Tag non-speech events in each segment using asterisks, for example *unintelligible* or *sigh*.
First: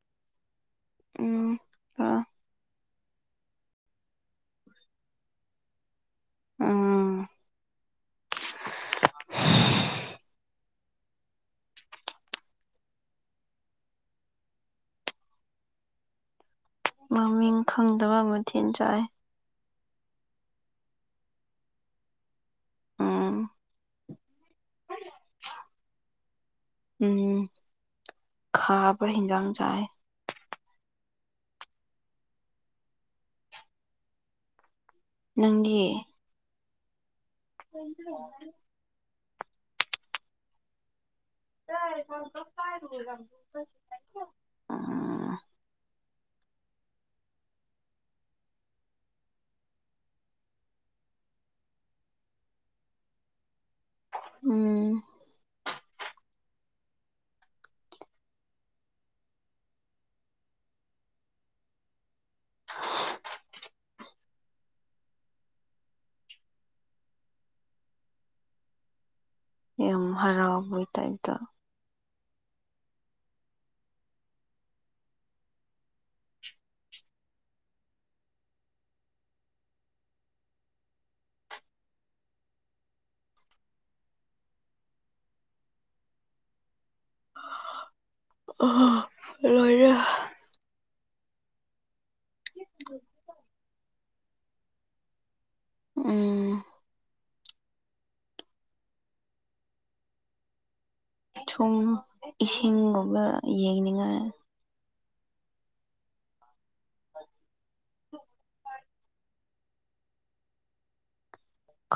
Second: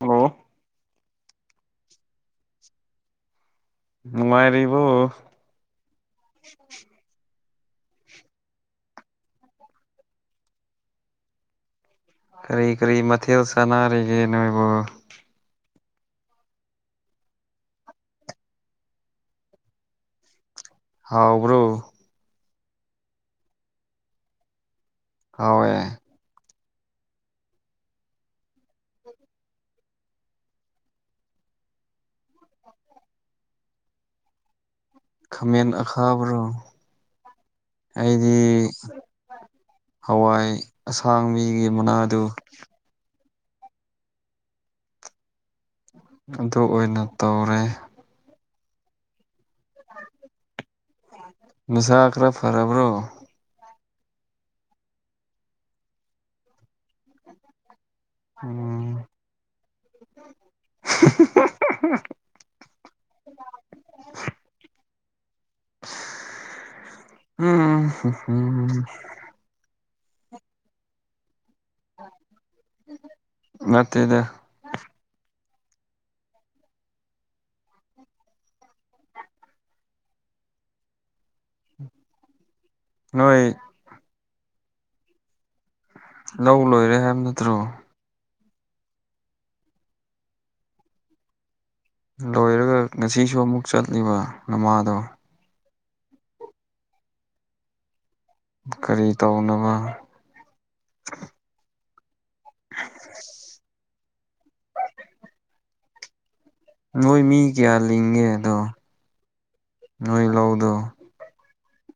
ꯍꯜꯂ ꯎꯝ ꯑ ꯃꯉꯥꯏꯔꯔꯤꯕꯣ ꯑꯥ ꯀꯔꯤ ꯀꯔꯤ ꯃꯊꯦꯜ ꯁꯥꯟꯅꯔꯤꯒꯦ ꯅꯣꯏꯕꯨ ꯃꯃꯤꯡ ꯈꯪꯗꯕ ꯃꯊꯦꯜ ꯆꯥꯏ ꯍꯥꯎꯕ꯭ꯔꯣ ꯎꯝ ꯍꯋ ꯎꯝ ꯈꯥꯕ ꯍꯟꯖꯥꯡ ꯆꯥꯏ ꯈꯃꯦꯟ ꯅꯪꯗꯤ ꯑꯈꯥꯕ ꯔꯣ ꯑꯩꯗꯤ ꯍꯋꯥꯏ ꯊꯥꯡ ꯃꯤꯒꯤ ꯃꯅꯥꯗꯨ ꯑꯝ ꯑꯗꯨ ꯑꯣꯏꯅ ꯇꯧꯔꯦ ꯃꯁꯥꯈꯔ ꯐꯔꯔꯕ꯭ꯔꯣ ꯎꯝ ꯎꯝ *inaudible* ꯎꯝ ꯎꯝ ꯎꯝ ꯌꯥꯝ ꯍꯔꯥꯎ ꯑꯕꯨꯣꯏꯇꯥꯏꯗꯣ ꯃꯠꯇ ꯏꯗ ꯍꯣꯏ ꯂꯧ ꯂꯣꯏꯔꯦ ꯍꯥꯏꯕ ꯅꯠꯇ꯭ꯔꯣ ꯑ ꯂꯣꯏꯔ ꯂꯣꯏꯔꯒ ꯉꯁꯤꯁꯨ ꯑꯃꯨꯛ ꯆꯠꯂꯤꯕ ꯅꯃꯥꯗꯣ ꯎꯝ ꯀꯔꯤ ꯇꯧꯅꯕ ꯎ ꯏꯁꯤꯡꯒꯨꯝꯕ ꯌꯦꯡꯅꯤꯡꯉꯥꯏ ꯅꯣꯏ ꯃꯤ ꯀꯌꯥ ꯂꯤꯡꯒꯦ ꯑꯗꯣ ꯅꯣꯏ ꯂꯧꯗꯣ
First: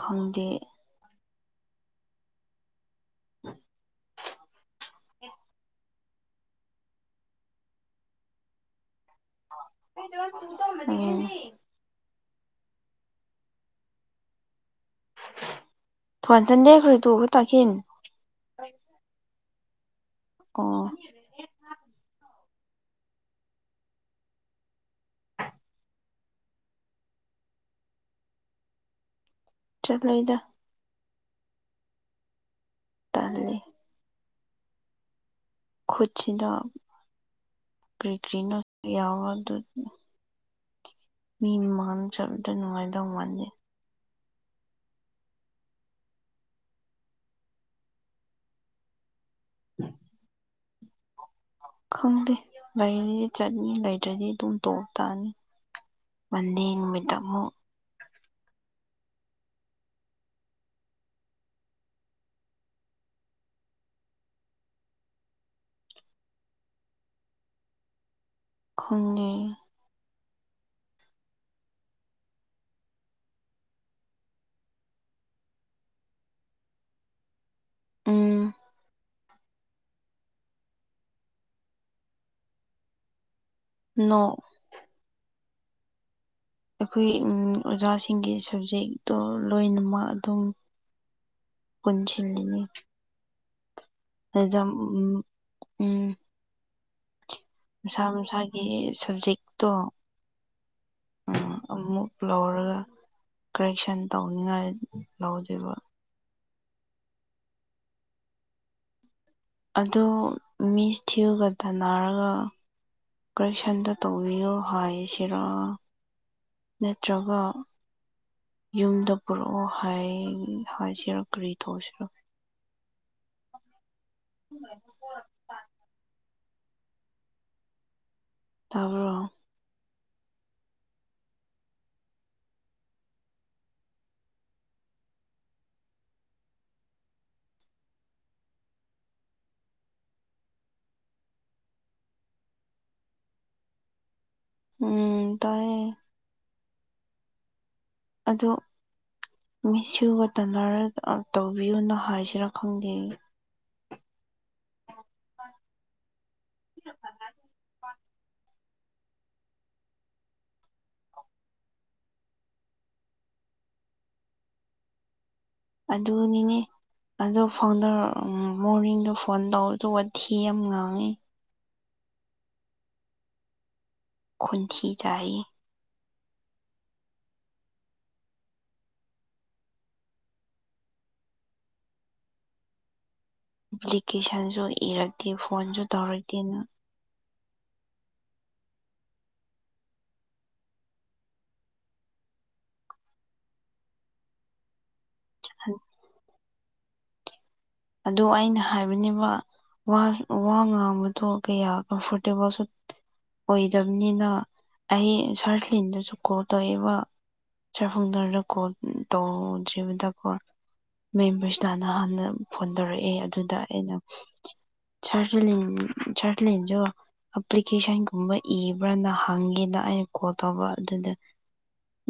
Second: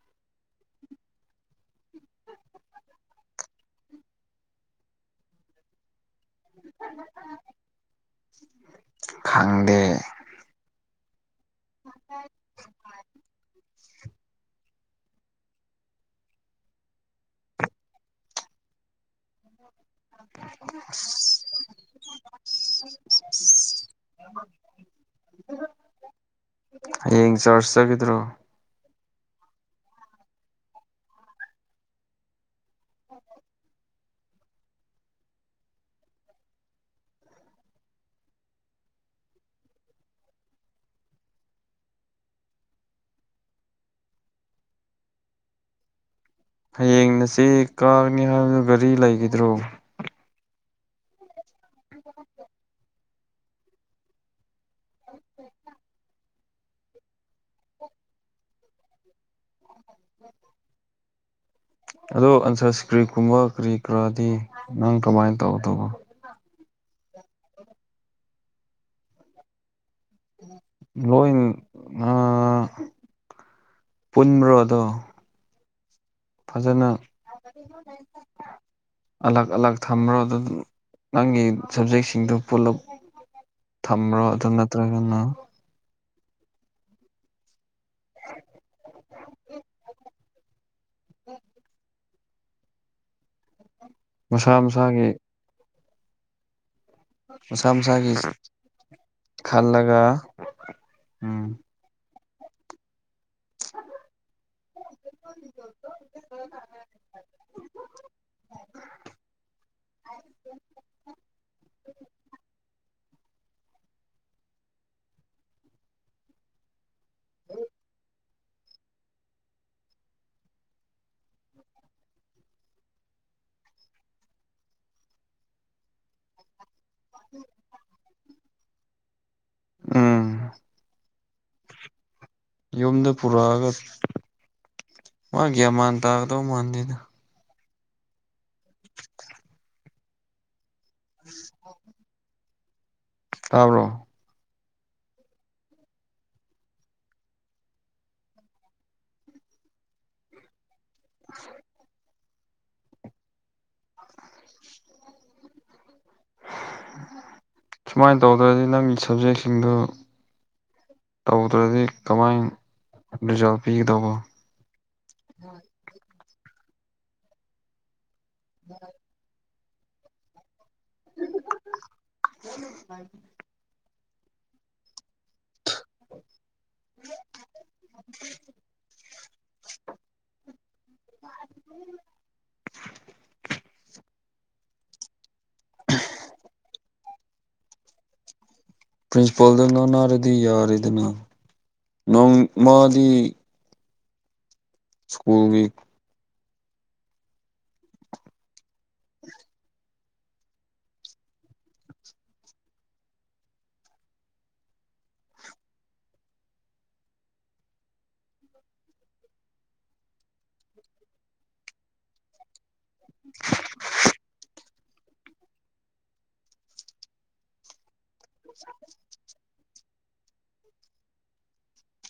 ꯈꯪꯗꯦ ꯈꯪꯗꯦ *unintelligible* *unintelligible* ꯊꯟꯁꯟ ꯗꯦꯈ꯭ꯔꯦ ꯇꯨ ꯇꯈꯤꯟ ꯑꯣ ꯐ ꯐ ꯍꯌꯦꯡ ꯆꯔꯆ ꯆꯒꯗ꯭ꯔꯣ ꯆꯠꯂꯣꯏꯗ ꯇꯥꯦ ꯈꯨꯠꯁꯤꯗ ꯀ꯭ꯔꯤ ꯀ꯭ꯔꯤꯅ ꯌꯥꯎꯋ ꯑꯗꯨ ꯃꯤ ꯃꯥꯡ ꯆꯕꯗ ꯅꯨꯡꯉꯥꯏꯗꯧ ꯃꯥꯥꯟꯂꯦ ꯍꯌꯦꯡꯅ ꯆꯦ ꯀꯥꯒꯅꯤ ꯍꯥꯏꯕꯗꯨ ꯒꯥꯔꯤ ꯂꯩꯈꯤꯗ꯭ꯔꯣ ꯈꯪꯗꯦ ꯂꯩꯔꯗꯤ ꯆꯠꯅꯤ ꯂꯩꯇ꯭ꯔꯗꯤ ꯑꯗꯨꯝ ꯇꯣꯛꯞ ꯇꯥꯅꯤ ꯃꯗꯦ ꯅꯨꯃꯤꯠ ꯑꯃꯨꯛ ꯑꯗꯣ ꯑꯟꯁꯔ ꯁꯀ꯭ꯔꯤ ꯀꯨꯝꯕ ꯀꯔꯤ ꯀꯔꯥꯗꯤ ꯅꯪ ꯀꯃꯥꯏꯅ ꯇꯧꯕ ꯇꯧꯕꯣ ꯈꯨꯟꯅꯤ ꯂꯣꯜ ꯑ ꯄꯨꯟꯃ꯭ꯔꯣꯗ ꯐꯖꯅ ꯎꯝ ꯑꯂꯛ ꯑꯜꯂꯥꯛ ꯊꯝꯃ꯭ꯔꯣ ꯑꯗꯨ ꯅꯪꯒꯤ ꯁꯕꯖꯦꯛꯁꯤꯡꯗꯨꯣ ꯄꯨꯂꯞ ꯅꯣ ꯊꯝꯕ꯭ꯔꯣ ꯑꯗꯅꯠꯇ ꯀꯅꯣ ꯑꯩꯈꯣꯏ ꯑꯣꯖꯥꯁꯤꯡꯒꯤ ꯁꯕꯖꯦꯛꯇꯣ ꯂꯣꯏꯅꯃꯛ ꯑꯗꯨꯝ ꯎ ꯅꯤ ꯍꯖ ꯃꯁꯥ ꯎ ꯃꯁꯥꯒꯤ ꯎꯝ ꯃꯁꯥ ꯃꯁꯥꯒꯤ ꯁꯕꯖꯦꯛꯇꯣ ꯈꯜꯂꯒ ꯎꯝ ꯑꯃꯨꯛ ꯂꯧꯔꯒ ꯀꯔꯦꯛꯁꯟ ꯇꯧꯅꯤꯉꯥꯏ ꯂꯧꯖꯕ *unintelligible* ꯑꯗꯨ ꯃꯤꯁ ꯊꯤꯌꯨꯒ ꯇꯟꯅꯔꯒ ꯀꯔꯦꯛꯁꯟꯗ ꯇꯧꯕꯤꯌꯣ ꯍꯥꯏꯁꯤꯔꯥ ꯅꯠꯇ꯭ꯔꯒ ꯌꯨꯝꯗ ꯄꯨꯔꯛꯑꯣ ꯍꯥꯏꯖꯔꯛꯀ꯭ꯔꯤ ꯊꯧꯁꯤꯔ ꯎ ꯎꯝ ꯑꯣ ꯎꯝ ꯌꯨꯝꯗ ꯄꯨꯔꯛꯑꯒ ꯋꯥꯒꯌꯥꯃꯥꯟ ꯇꯥꯒꯗ ꯃꯥꯟꯗꯅ ꯎ ꯇꯥꯕ꯭ꯔꯣ ꯎꯝ ꯇꯌꯦ ꯑꯗꯨ ꯃꯤꯁꯨꯒ ꯇꯅꯔ ꯇꯧꯕꯤꯌꯨꯅ ꯍꯥꯏꯁ ꯁꯤꯤꯔꯛ ꯈꯪꯗꯦ *unintelligible* ꯁꯨꯃꯥꯏꯅ ꯇꯧꯗ꯭ꯔꯗꯤ ꯅꯪꯒꯤ ꯁꯕꯖꯦꯛꯁꯤꯡꯗꯨ ꯇꯧꯗ꯭ꯔꯗꯤ ꯀꯃꯥꯏꯅ ꯔꯤꯖꯥꯜ ꯄꯤꯒꯗꯧꯕ ꯑꯗꯨꯅꯤꯅꯦ ꯑꯗꯣ ꯐꯥꯎꯟꯗꯔ ꯃꯣꯔꯅꯤꯡꯗꯣ ꯐꯣꯟ ꯇꯧ ꯇ ꯌꯥꯝꯝ ꯉꯥꯡꯉꯦ ꯍ ꯈꯟꯤ ꯆꯥꯏ *unintelligible* *unintelligible* ꯑꯦꯄ꯭ꯂꯤꯀꯦꯁꯟꯁꯨ ꯏꯔꯛꯇꯦ ꯐꯣꯟꯁꯨ ꯇꯧꯔꯛꯇꯦꯅ ꯄ꯭ꯔꯤꯟꯁꯤꯄꯥꯜꯗ ꯅ ꯅꯥꯔꯗꯤ ꯌꯥꯔꯦꯗꯅ ꯅꯣꯡ ꯃꯥꯗꯤ ꯁ꯭ꯀꯨꯜ ꯤꯛ ꯑ ꯑꯩꯅ ꯍꯥꯏꯕꯅꯦꯕ ꯋꯥ ꯉꯥꯡꯕꯗꯣ ꯀꯌꯥ ꯀꯝꯐꯣꯔꯇꯦꯕꯜꯁꯨ ꯑꯣꯏꯗꯕꯅꯤꯅ ꯑꯩ ꯁꯥꯔꯂꯤꯟꯗꯁꯨ ꯀꯣꯜ ꯇꯧꯏꯦꯕ ꯆꯔ ꯐꯨꯡꯗꯔꯔ ꯀꯣ ꯇꯣꯖꯖꯤꯕꯗ ꯀꯣ ꯃꯦꯝꯕꯔꯁꯤꯇꯅ ꯍꯥꯟꯅ ꯐꯣꯟ ꯇꯧꯔꯛꯑꯦ ꯑꯗꯨꯗ ꯑꯩꯅ ꯆꯇ ꯆꯔꯇꯂꯤꯟꯁꯨ ꯑꯦꯄ꯭ꯂꯤꯀꯦꯁꯟꯒꯨꯝꯕ ꯏꯕ꯭ꯔꯅ ꯍꯪꯒꯦꯅ ꯑꯩꯅ ꯈꯣꯠꯇꯧꯕ ꯑꯗꯨꯗ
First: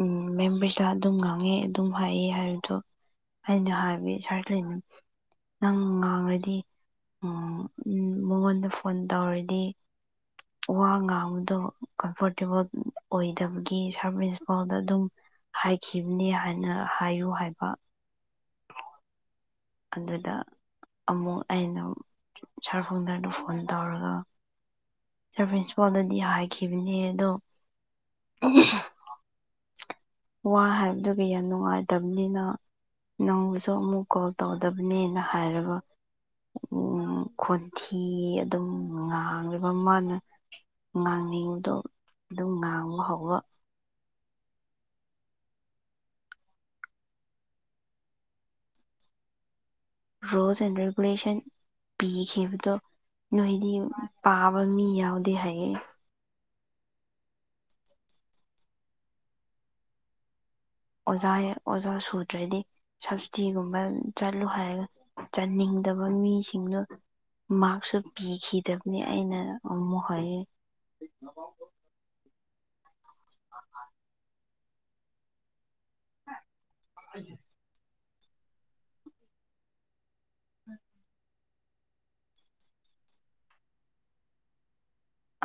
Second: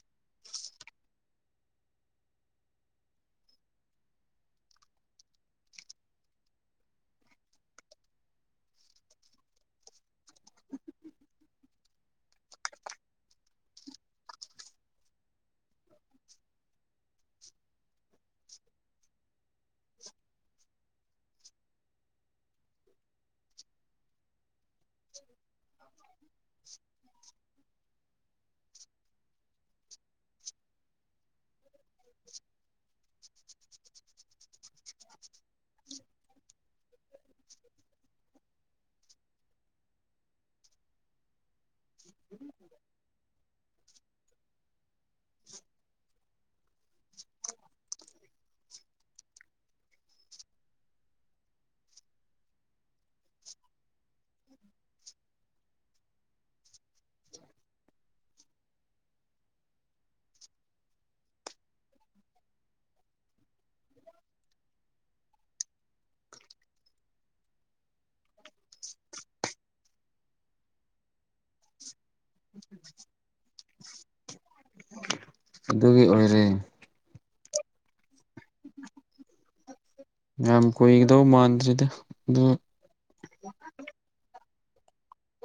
ꯎꯝ ꯃꯦꯝ ꯔꯤꯁꯂꯥ ꯑꯗꯨꯝ ꯉꯥꯡꯉꯦ ꯑꯗꯨꯝ ꯍꯥꯏꯑ ꯍꯥꯏꯕꯗꯣ ꯑꯩꯅ ꯍꯥꯏꯕ ꯁꯥꯔꯅ ꯅꯪ ꯉꯥꯡꯔꯗꯤ ꯎ ꯎ ꯃꯉꯣꯟꯗ ꯐꯣꯟ ꯇꯧꯔꯗꯤ ꯋꯥ ꯉꯥꯡꯕꯗꯣ ꯀꯝꯐꯣꯔꯇꯦꯕꯜ ꯑꯣꯏꯗꯕꯒꯤ ꯁꯥꯔꯚꯤꯁ ꯐꯥꯎꯗ ꯑꯗꯨꯝ ꯍꯥꯏꯈꯤꯕꯅꯦ ꯍꯥꯏꯅ ꯍꯥꯏꯌꯨ ꯍꯥꯏꯕ ꯑꯗꯨꯗ꯭ꯔꯗ ꯑꯃꯨꯛ ꯑꯩꯅ ꯁꯥꯔ ꯈꯣꯡꯗꯔꯅ ꯐꯣꯟ ꯇꯧꯔꯒ ꯁꯥꯔ ꯄ꯭ꯔꯤꯟꯁꯤꯄꯥꯜꯗꯗꯤ ꯍꯥꯏꯈꯤꯕꯅꯦ ꯑꯗꯣ ꯋꯥ ꯍꯥꯏꯕꯗꯨꯒ ꯌꯥꯝ ꯅꯨꯡꯉꯥꯏꯇꯕꯅꯤꯅ ꯅꯪꯁꯨ ꯑꯃꯨꯛ ꯀꯣꯜꯧ ꯇꯧꯗꯕꯅꯦꯅ ꯍꯥꯏꯔꯒ ꯎ ꯈꯣꯟꯊꯤ ꯑꯗꯨꯝ ꯉꯥꯡꯉꯕ ꯃꯥꯅ ꯉꯥꯡꯅꯤꯡꯕꯗꯣ ꯑꯗꯨꯝ ꯉꯥꯡꯕ ꯍꯧꯕ ꯔꯣꯜꯁ ꯑꯦꯟ ꯔꯦꯒꯨꯂꯦꯁꯟ ꯄꯤꯈꯤꯕꯗꯣ ꯅꯣꯏꯗꯤ ꯄꯥꯕ ꯃꯤ ꯌꯥꯎꯗꯦ ꯍꯥꯏꯌꯦ ꯑꯣꯖꯥ ꯑꯣꯖꯥ ꯁꯨꯗ꯭ꯔꯗꯤ ꯁꯞꯇꯤꯒꯨꯝꯕ ꯆꯠꯂꯨ ꯍꯥꯏꯔꯒ ꯆꯟꯅꯤꯡꯗꯕ ꯃꯤꯁꯤꯡꯅ ꯃꯥꯔꯛꯁꯨ ꯄꯤꯈꯤꯗꯕꯅꯤ ꯑꯩꯅ ꯑꯃꯨꯛ ꯍꯥꯏ ꯎ ꯑꯗꯨꯒꯤ ꯑꯣꯏꯔꯦ ꯌꯥꯝ ꯀꯨꯏꯒꯗꯧ ꯃꯥꯟꯗ꯭ꯔꯤꯗ ꯑꯗꯨ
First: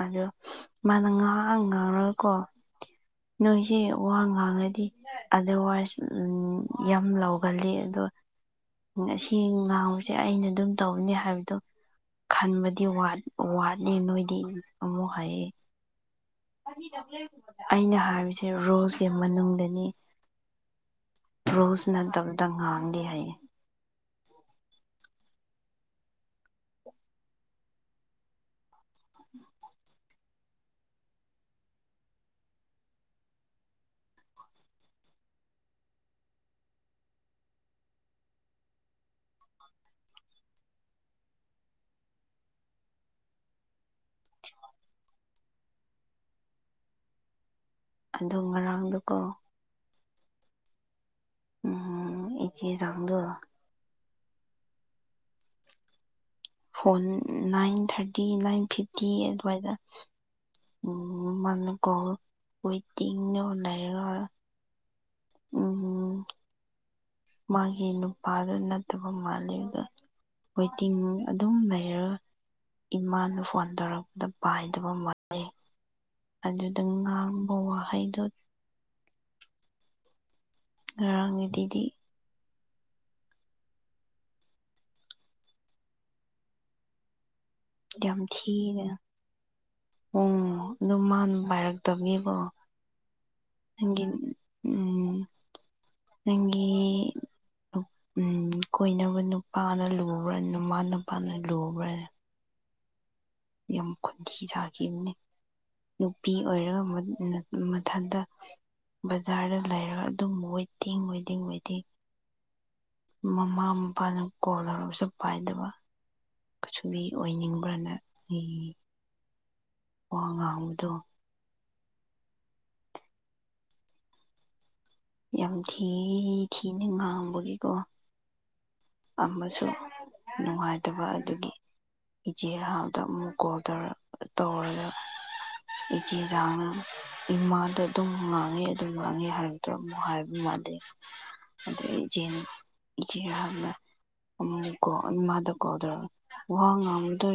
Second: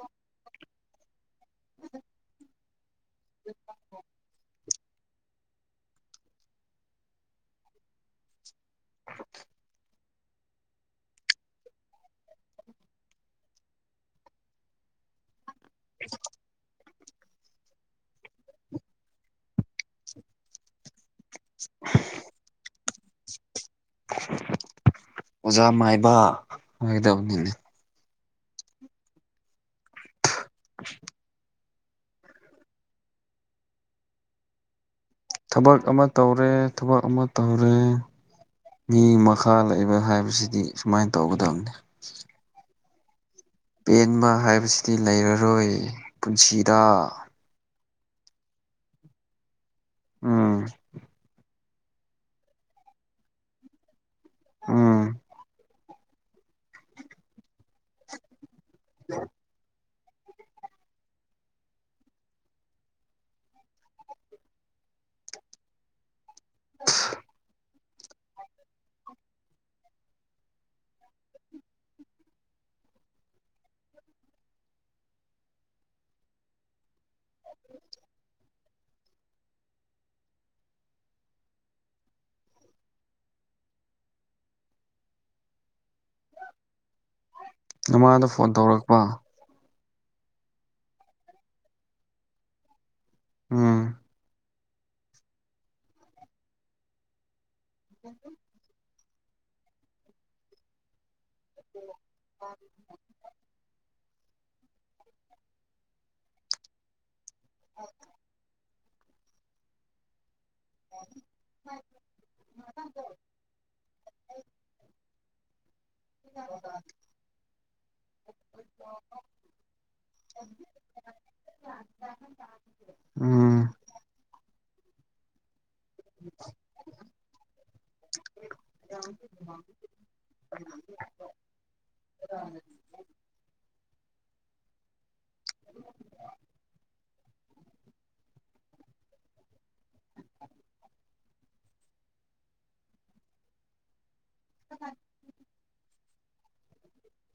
ꯑꯗꯣ ꯃꯥꯅ ꯉꯍꯥꯛꯥꯡ ꯉꯥꯡꯔꯒꯀꯣ ꯅꯣꯏꯁꯦ ꯋꯥ ꯉꯥꯡꯉꯗꯤ ꯑꯗꯔꯋꯥꯏꯁ ꯎ ꯌꯥꯝ ꯂꯧꯥꯎꯒꯜꯂꯤ ꯑꯣ ꯎ ꯑꯦꯡ ꯉꯥꯎꯔꯤ ꯁꯦ ꯑꯩꯅ ꯑꯗꯨꯝ ꯇꯧꯅꯤ ꯍꯥꯏꯕꯗꯣ ꯈꯟꯕꯗꯤ ꯋꯥꯠꯅꯤ ꯅꯣꯏꯗꯤ ꯑꯣꯣ ꯍꯥꯏꯌꯦ ꯑꯩꯅ ꯍꯥꯏꯔꯤꯁꯦ ꯔꯣꯜꯁꯀꯤ ꯃꯅꯨꯡꯗꯅꯤ ꯔꯨꯁꯅ ꯗꯕꯗꯪ ꯉꯥꯡ ꯂ ꯍꯥꯏꯏ ꯑꯣꯖꯥ ꯃꯥꯏꯕ ꯑꯣꯏꯒꯗꯕꯅꯤꯅꯦ *unintelligible* ꯊꯕꯛ ꯑꯃ ꯇꯧꯔꯦ ꯊꯕꯛ ꯑꯃ ꯇꯧꯔꯦ ꯃꯤ ꯃꯈꯥ ꯂꯩꯕ ꯍꯥꯏꯕꯁꯤꯗꯤ ꯁꯨꯃꯥꯏꯅ ꯇꯧꯒꯗꯕꯅꯤ ꯄꯦꯟꯕ ꯍꯥꯏꯕꯁꯤꯗꯤ ꯂꯩꯔꯔꯣꯏ ꯄꯨꯟꯁꯤꯗ ꯑꯗ ꯉꯔꯥꯡꯗꯨꯀꯣ ꯑꯝ ꯎꯝ ꯏꯗꯤ ꯆꯗꯣ ꯑꯝ phone nine thirty nine fifty ꯑꯗꯨꯋꯥꯏꯗ ꯎ ꯃꯒ ꯋꯇ ꯂꯩꯔ ꯎ ꯃꯥꯒꯤ ꯅꯨꯄꯥꯗꯨ ꯅꯠꯇꯕ ꯃꯥꯜꯂꯤꯒ ꯋꯦꯇꯤꯡ ꯑꯗꯨꯝ ꯂꯩꯔꯒ ꯏꯃꯥꯅ ꯐꯣꯟ ꯇꯧꯔꯛꯄꯗ ꯄꯥꯏꯗꯕ ꯃꯥꯂꯜꯂꯤ ꯑꯗꯨꯗ ꯉꯥꯡꯕ ꯋꯥꯍꯩꯗꯣ ꯉꯔꯥꯡꯒꯤꯗꯤꯤꯗꯤ ꯃꯃꯥꯗ ꯐꯣꯟ ꯇꯧꯔꯛꯄ ꯎ ꯑꯗꯨꯝ ꯃꯥ ꯄꯥꯏꯔꯛꯇꯕꯅꯦꯕꯣ ꯎꯝ ꯅꯪꯒꯤ ꯎꯝ ꯅꯪꯒꯤ ꯎꯝ ꯀꯣꯏꯅꯕ ꯅꯨꯄꯥꯅ ꯂꯨꯕ꯭ꯔ ꯅꯨꯃ ꯅꯨꯄꯥꯅ ꯎ ꯌꯥꯝ ꯈꯨꯟꯊ ꯁꯥꯈꯤꯕꯅꯤ ꯅꯨꯄꯤ ꯑꯣꯏꯔꯒꯨ ꯃꯊꯟꯇ ꯕꯖꯥꯔꯗ ꯂꯩꯔꯒ ꯑꯗꯨꯝ ꯃꯣꯏ ꯗꯤ ꯑꯣꯏꯣꯏꯗꯤ ꯑꯣꯏꯗꯤ ꯃꯃꯥ ꯃꯄꯥꯅ ꯀꯣꯜ ꯂꯧꯔꯕꯁꯨ ꯄꯥꯏꯗꯕ ꯑꯁꯨꯕꯤ ꯑꯣꯏꯅꯤꯡꯕꯅ ꯋꯥ ꯉꯨꯗꯣ ꯎꯝ ꯌꯥꯝ ꯊꯤ ꯊꯤꯅ ꯉꯥꯡꯕꯒꯤꯀꯣ ꯑꯃꯁꯨ ꯅꯨꯡꯉꯥꯏꯇꯕ ꯑꯗꯨꯒꯤ ꯆꯦ ꯍꯗ ꯃꯨꯒꯣꯗꯔ ꯇꯧꯔ *inaudible* *inaudible* ꯏꯆꯦ ꯆꯥꯡꯅ ꯏꯃꯥꯗ ꯑꯗꯨꯝ ꯉꯥꯡꯉꯤ ꯑꯗꯨꯝ ꯉꯥꯡꯉꯤ ꯍꯥꯏꯕꯗꯣ ꯑꯃꯨꯛ ꯍꯥꯏꯕ ꯃꯥꯜꯂ ꯑ ꯑ ꯏꯆꯦ ꯏꯆꯦ ꯍꯥꯏꯅ ꯎꯣ ꯃꯍꯗ ꯀꯣꯗ꯭ꯔ ꯋꯥꯍ ꯉꯥꯡꯕꯗꯣ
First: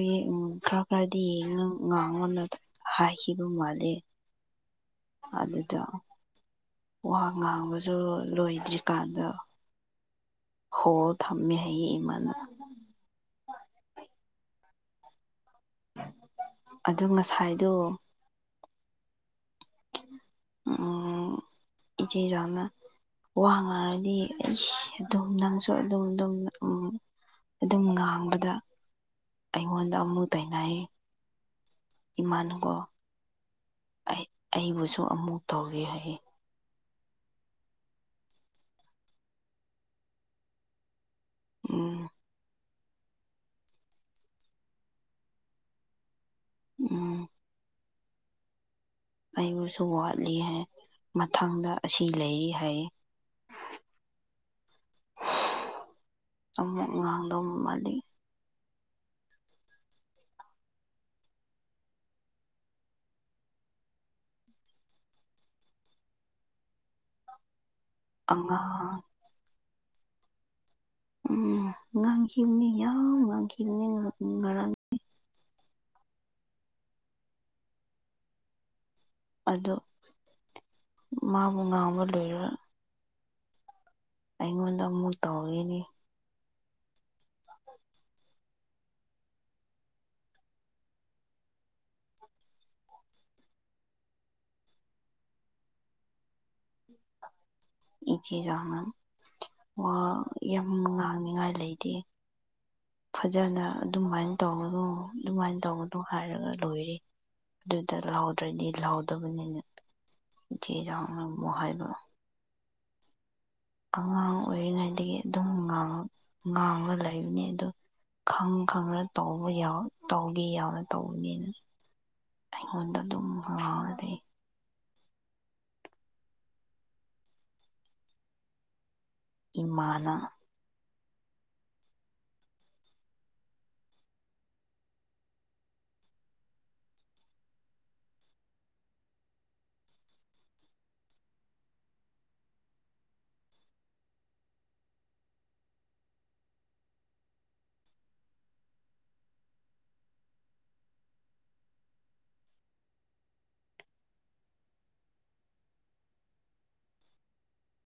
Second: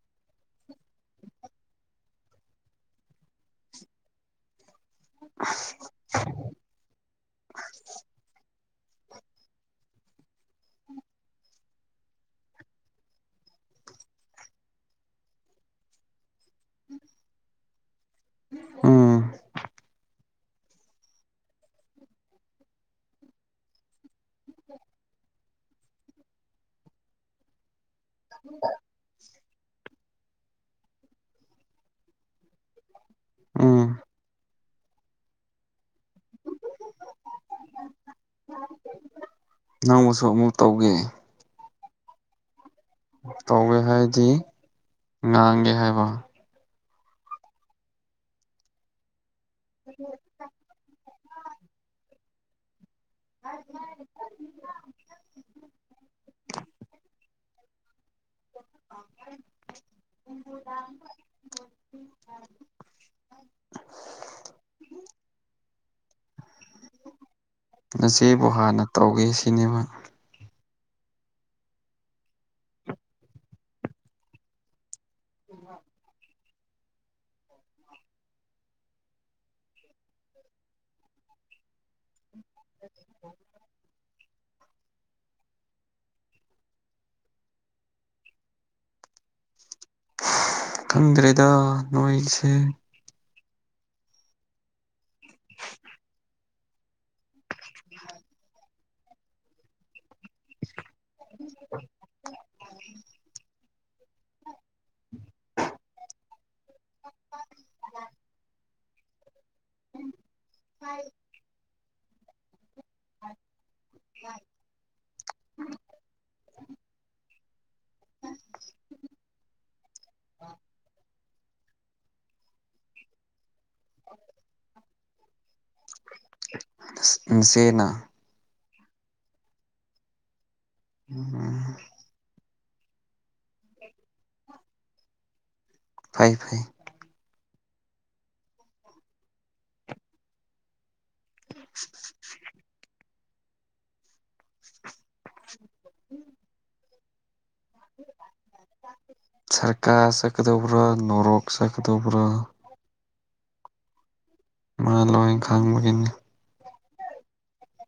ꯈꯔ ꯈꯔꯗꯤ ꯌꯦꯡ ꯉꯥꯡꯕ ꯅ ꯍꯍꯤꯕꯨꯝ ꯃꯥꯂꯦ ꯑꯗꯨꯗ ꯋꯥꯍ ꯉꯥꯡꯕꯁꯨ ꯂꯣꯏꯗ꯭ꯔꯤꯀꯥꯟꯗ ꯍꯣ ꯊꯝꯃꯦ ꯍꯌꯦ ꯏꯃꯅ ꯑꯗꯨ ꯉꯁꯥꯏꯗꯣ ꯑꯝ ꯎꯝ ꯏꯆꯖꯅ ꯋꯥꯉꯔꯗꯤ ꯑꯩ ꯑꯗꯨꯝ ꯅꯪꯁꯨ ꯑꯗꯨꯝ ꯑꯗꯨꯝ ꯑꯗꯨꯝ ꯉꯥ ꯍꯥꯡꯕꯗ ꯑꯩꯉꯣꯟꯗ ꯑꯃꯨꯛ ꯇꯅꯥꯏ ꯏꯃꯥꯟꯒꯣ ꯑꯥ ꯑꯩꯕꯨꯁꯨ ꯑꯃꯨꯛ ꯇꯧꯒꯦ ꯍꯥꯏꯌꯦ ꯅꯪꯁꯨ ꯑꯃꯨꯛ ꯇꯧꯒꯦ ꯎꯝ ꯇꯧꯋꯦ ꯍꯥꯏꯗꯤ ꯉꯥꯡꯒꯦ ꯍꯥꯏꯕ ꯎꯝ ꯑꯩꯕꯨꯁꯨ ꯋꯥꯠꯂꯤ ꯍꯥꯏ ꯃꯊꯪꯗ ꯑꯁꯤ ꯂꯩꯔꯤ ꯍꯥꯏꯌꯦ ꯉꯥꯡꯗ *inaudible* ꯎ ꯉꯆꯦꯕꯨ ꯍꯥꯟꯅ ꯑꯉꯥꯡ ꯇꯧꯒꯦ ꯁꯤꯅꯦꯕ ꯎꯝ ꯉꯥꯡꯈꯤꯕꯅꯦ ꯌꯥꯎ ꯉꯥꯡꯈꯤꯕꯅꯦ ꯉꯔꯥꯡꯅꯤ ꯎ ꯑꯣ ꯃꯥꯕꯨ ꯉꯥꯡꯕ ꯂꯣꯏꯔ *unintelligible* ꯑꯩꯉꯣꯟꯗ ꯑꯃꯨꯛ ꯇꯧꯏꯅꯤ *inaudible* ꯈꯪꯗ꯭ꯔꯦꯗ ꯅꯣꯏꯜꯁꯦ ꯏ ꯆꯦꯖꯅ ꯑꯣ ꯌꯥꯝ ꯉꯥꯡꯅꯤꯡꯉꯥꯏ ꯂꯩꯇꯦ ꯐꯖꯅ ꯑꯗꯨꯃꯥꯏꯅ ꯇꯧꯕꯅꯗꯣ ꯑꯗꯨꯃꯥꯏꯅ ꯇꯧꯕꯅꯅꯣ ꯍꯥꯏꯔꯒ ꯂꯣꯏꯔ ꯑꯗꯨꯗ ꯂꯥꯎꯗ꯭ꯔꯗꯤ ꯂꯍꯥꯎꯗꯕꯅꯤꯅ ꯏꯊꯦ ꯆꯥꯎꯅꯃꯨ ꯍꯥꯏꯕ ꯑ ꯑꯉꯥꯡ ꯑꯣꯏꯔꯤꯉꯩꯗꯒꯤ ꯑꯗꯨꯝꯥꯡ ꯉꯥꯡꯉ ꯂꯩꯕꯅꯤ ꯑꯗꯨ ꯈꯪ ꯈꯪꯅ ꯇꯧꯕ ꯇꯧꯒꯦ ꯌꯥꯎꯅ ꯇꯧꯕꯅꯤꯅ ꯑꯩꯉꯣꯟꯗ ꯑꯗꯨꯝ ꯉꯥꯎꯔꯗꯤꯦ ꯁꯅꯥ ꯏꯃꯅ ꯎꯝ ꯐꯩ ꯐꯩ *inaudible* ꯎꯝ *inaudible* ꯁꯔꯀꯥꯔ ꯁꯛꯀꯗꯕ꯭ꯔꯥ ꯅꯣꯔꯣꯛ ꯁꯛꯀꯗꯕ꯭ꯔꯥ ꯃꯥ ꯂꯣꯏ ꯈꯥꯡꯕꯒꯤꯅꯤ